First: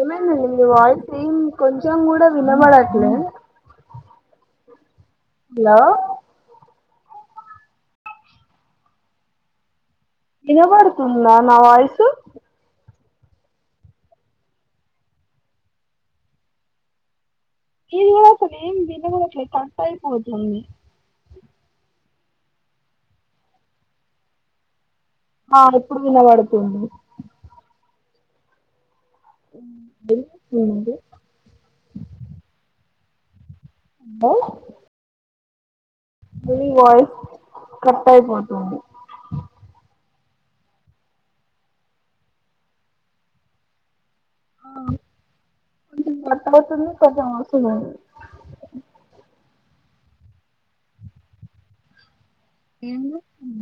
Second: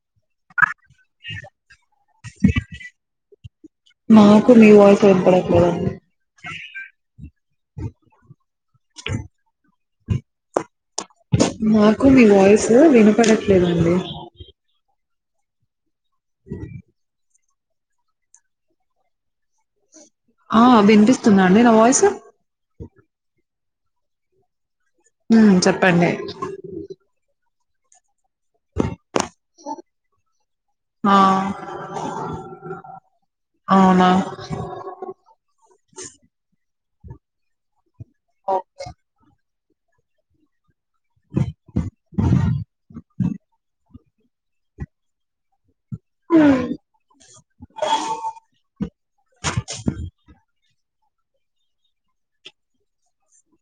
ఏమైంది అండి మీ వాయిస్ సేమ్ కొంచం కూడా వినబడట్లే నాకు మీ వాయిస్ హలో వినపడట్లేదండి విలబడు నాకు మీ వాయిస్ విను పడట్లేదండి [inaudible] ఏం వినబడతాలే ఏం వినబడట్లే అయిపోతుంది ఆ వినిపిస్తుందా అండీ నా వాయిస్ అ హ్మ్. ఆ ఇప్పుడు చెప్పండి. వినబడుతుంది ది ఏంది ఆ! అవునా ని వాయిస్ కట్ అయిపోతుంది [unintelligible] ఆ కొంచెం కట్ అవుతుంది కొంచెం వాయిస్ ఉంది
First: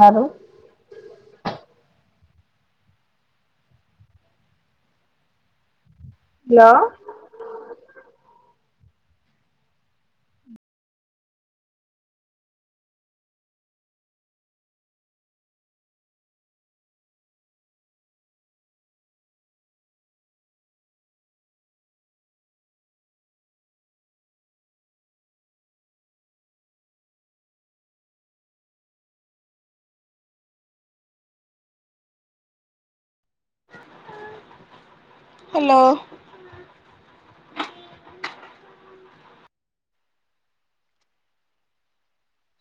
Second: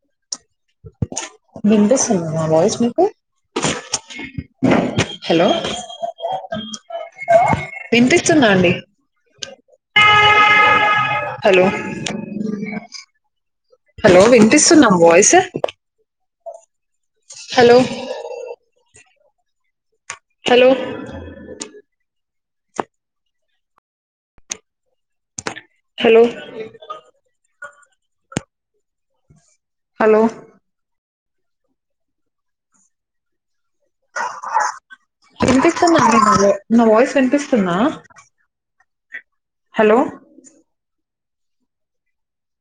హలో వినిపిస్తుందా నా వాయిస్ మీకు? హలో వినిపిస్తుందా అండి హలో హలో వినిపిస్తుందా voice hello hello hello hello hello వినిపిస్తుందా అండి నా వాయిస్ వినిపిస్తుందా? హలో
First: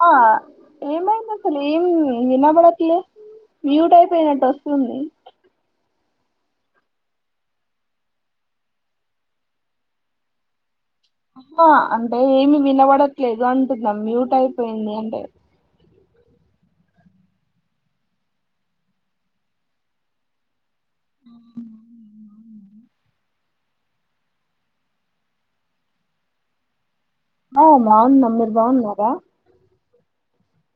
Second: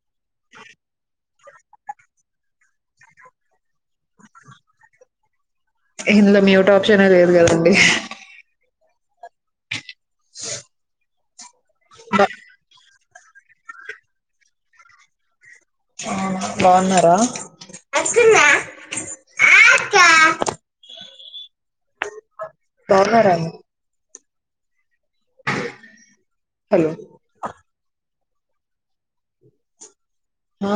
ఆ ఏమైంది అసలు ఏం వినబడట్లే మ్యూట్ అయిపోయినట్టు వస్తుంది. ఇందులో మ్యూట్ ఆప్షనే లేదు కదండి. స్ ఆ అంటే ఏమి వినబడ ట్లేదు అంటున్నా మ్యూట్ అయిపోయింది అంటే ఆ బావున్నారా? ఆ బావున్నారా అండి హలో ఆ బావున్నా మీర్ రు బావున్నారా హా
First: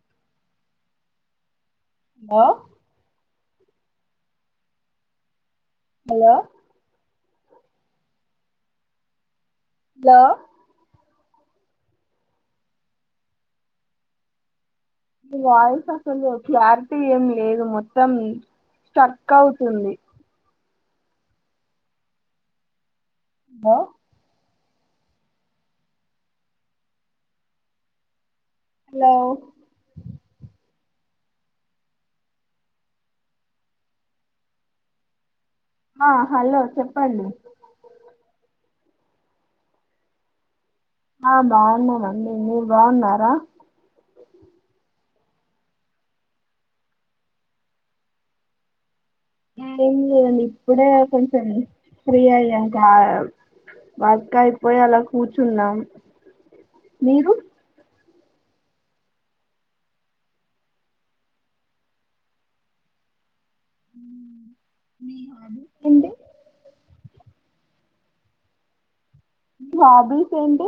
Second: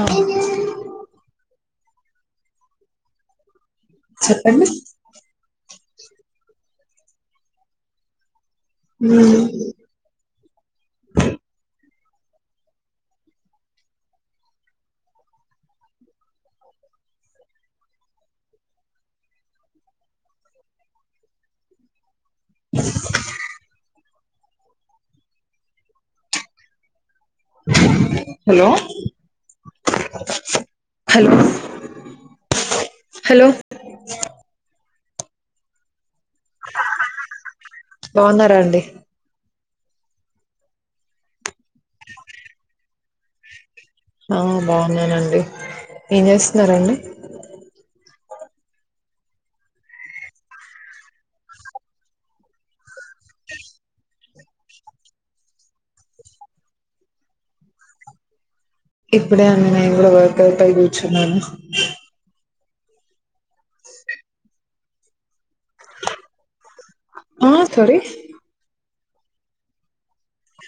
హలో చెప్పండి హలో ఊమ్మ్ హలో మీ వాయిస్ అసలు క్లారిటీ ఏం లేదు మొత్తం స్టక్ అవుతుంది. [unintelligible] హలో అ హలో హలో హలో హలో ఆ హలో చెప్పండి బావున్నారా అండి? ఆ బావున్నానండి మీరు బావున్నారా? ఆ బావున్నానండి ఏం చేస్తున్నారండి? హ్మ్ అదేం లేదండి ఇప్పుడే కొంచెం ఫ్రీ అయ్యాం కా వర్క్ అయిపోయి అలా కూర్చున్నాం మీరు? ఇప్పుడే అండి నేను కూడా వర్క్ అయిపోయి కూర్చున్నాను. ఏంటి? ఆ సోరీ మాబి ఏంటి?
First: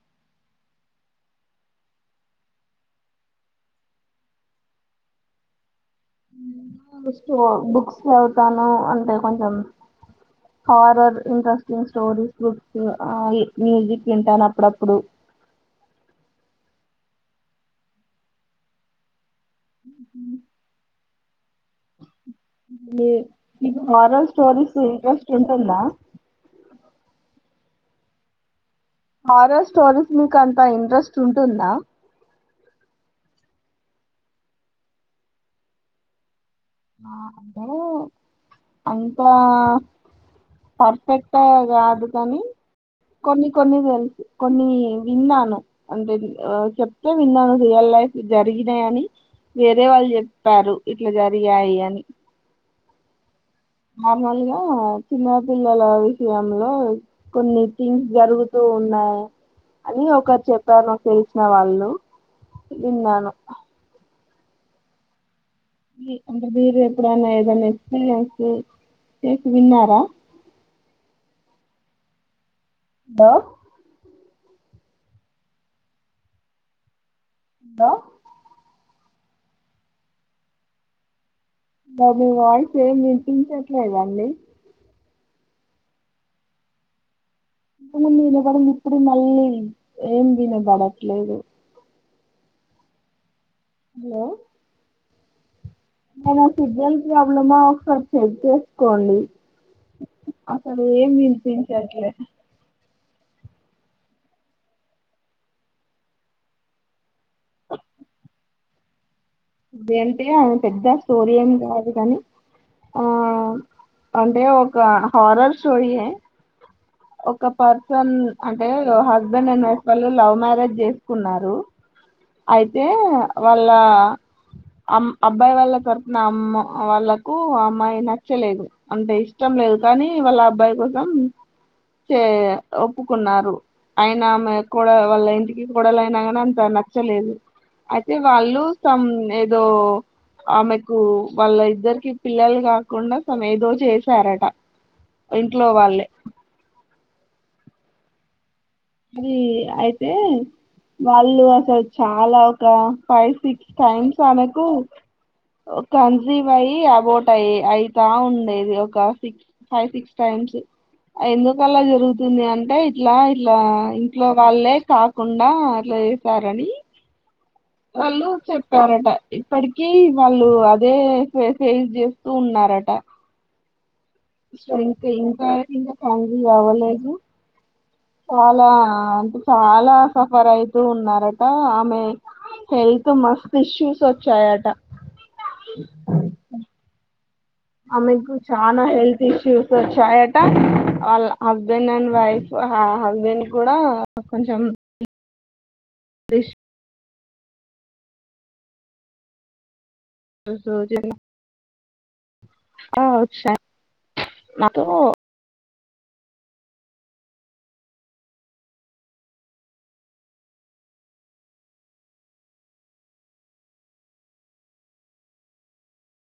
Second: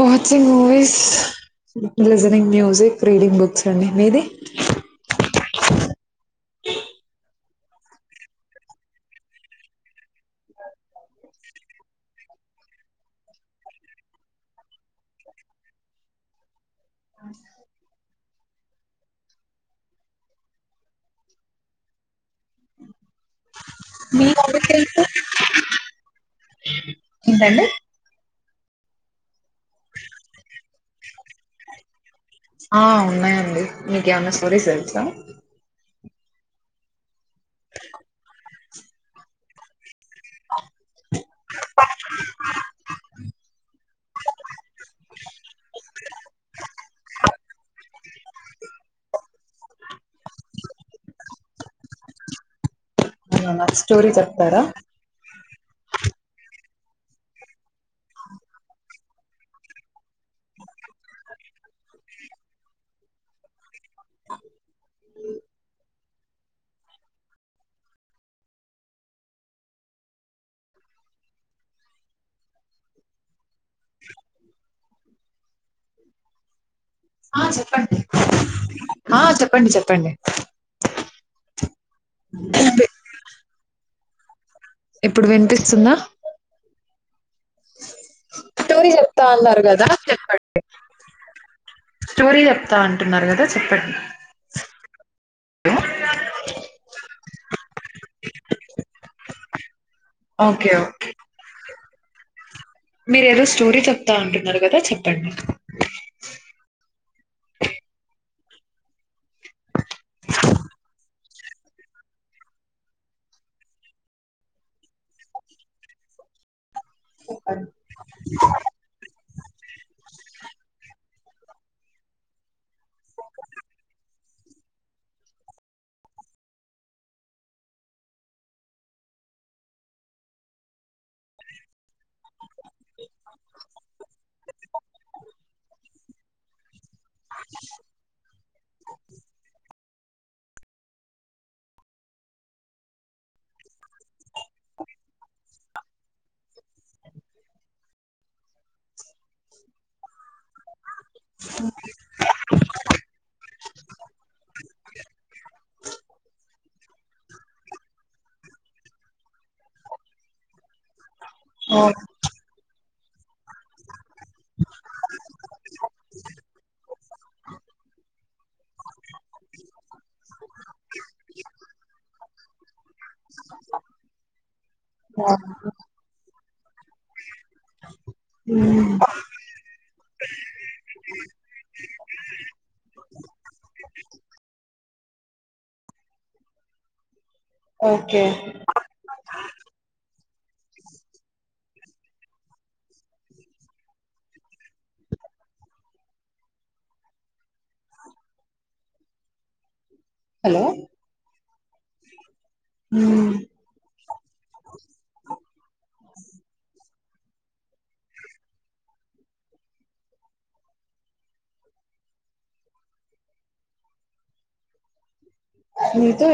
Watching movies, listening music, reading books అండి మీది? మ్ బుక్సు బుక్స్ చదువుతాను. అంటే, కొంచెం horror interesting stories books, music ఇంటాను అప్పుడప్పుడు. మీర్ మీకు మీ మారల్ హాబీస్ స్టోరీస్ ఏ ఏంటి ట్రెస్ట్ ఉంటుందా? ఏంటండీ? హారర్ స్టోరీస్ మీకంత ఇంట్రెస్ట్ ఉంటుందా? ఆ ఉన్నాయండి. మీకేమన్నా స్టోరీస్ తెల్సా? మా అందరూ అంతా పర్ఫెక్ ట కాదు కానీ, కొన్ని కొన్ని తెలుసు. కొన్ని విన్నాను. అంటే చెప్తే విన్నాను రియల్ లైఫ్ జరిగినయని వేరే వాళ్ చెప్పారు ఇట్ల జరి. రిగాయి అని అవునా నాకు స్టోరీ నార్మల్గా చెప్తారా చిన్నారి పిల్లల విషయంలో కొన్ని థింగ్స్ జరుగుతూ ఉన్నాయి, అని ఒకరు చెప్పారు. మాకు తెలిసిన వాళ్ళు, విన్నాను. మీ అంటే మీరు ఎప్పుడన్నా ఏదైన్న ఎక్స్పీరియన్స్ చేసి విన్నారా? ద ఆ హలో చెప్పండి. ఆ చెప్పండి చెప్పండి. అబ్బ మీ వాయిస్ ఏం వినిపించ లేద అండి? ఇప్పుడు వినిపిస్తుందా? ఇప్పుడు వినపడింది. స్టోరీ ఇప్పుడు చెప్తా మళ్ళీ అన్నారు కదా ఏం చెప్పండి వినేబడట్ లేదు స్టోరీ చెప్తా అంటున్నారు కదా? చెప్పండి. బా నాకిబ్బంది యాబ్లమో సర్ చెక్ చేసుకోండి. ఓకే ఓకే అసలేం వినిపించట్ల మీరు ఏదో స్టోరీ చెప్తా అంటున్నారు కదా చెప్పండి. దెంటియా ఓ పెద్ద స్టోరీ ఏం కాదు కాని, ఆ అంటే, ఒక హారర్ స్టోరీయే. ఒక పర్సన్ అంటే హస్బెండ్ అండ్ వైఫ్ వాళ్ళు లవ్ మ్యారేజ్ చేస్ కున్నారు. అయితే, వాళ్ళ అమ్ అబ్బాయి వాళ్ళ తరుపున అమ్మ వాళ్ళకు అమ్మాయి నచ్చలేదు. అంటే ఇష్టం లేదు కానీ, వాళ్ళ అబ్బాయి కోసం చే ఒప్పుకున్నారు అయినామె కూడా వాళ్ళ ఇంటికి కూడలయినా కానీ అంత న నచ్చలేదు అయితే వాళ్ళు సమ్ ఏదో ఆమెకు వాళ్ళ ఇద్దరికి పిల్లలు కాకుండా తను ఏదో చేసారట ఇంట్లో వాళ్ళే అరి అయితే వాళ్ళు అసలు చాలా ఒక ఫైవ్ సిక్స్ టైమ్స్ అమేకు కన్సీవ్ అయి అబౌట్ అ అయితా ఉండేది ఒక సిక్స్ ఫైవ్ సిక్స్ టైమ్స్ ఎందుకల్లా ఓ- జరుగుతుంది అం టె ఇట్లా ఇలా ఇంట్లో వాళ్ళే కాకుండా అట్లా చేసారని వాళ్ళు చెప్పారట ఇప్పటిక వాళ్ళు అదే ఫేస్ చేస్తూ ఉన్నారట స ఇంకాం కింద ఫ్యామ్ ఇగ అవ్వలేదు చాలా అంటే చాలా సఫర్ అయితూ ఉన్నారట ఆమె హెల్త్ మస్త్ ఇష్యూస్ వచ్చాయట ఆమె్ ఓకే చానా హెల్త్ ఇ ష్యూస్ వొచ్చాయట వాళ్ళ హస్బెండ్ అండ్ వైఫ్ ఆ హస్బెండ్ కూడా కొంచెం రష్ సో హ్మ్మ్ నాకు మీతో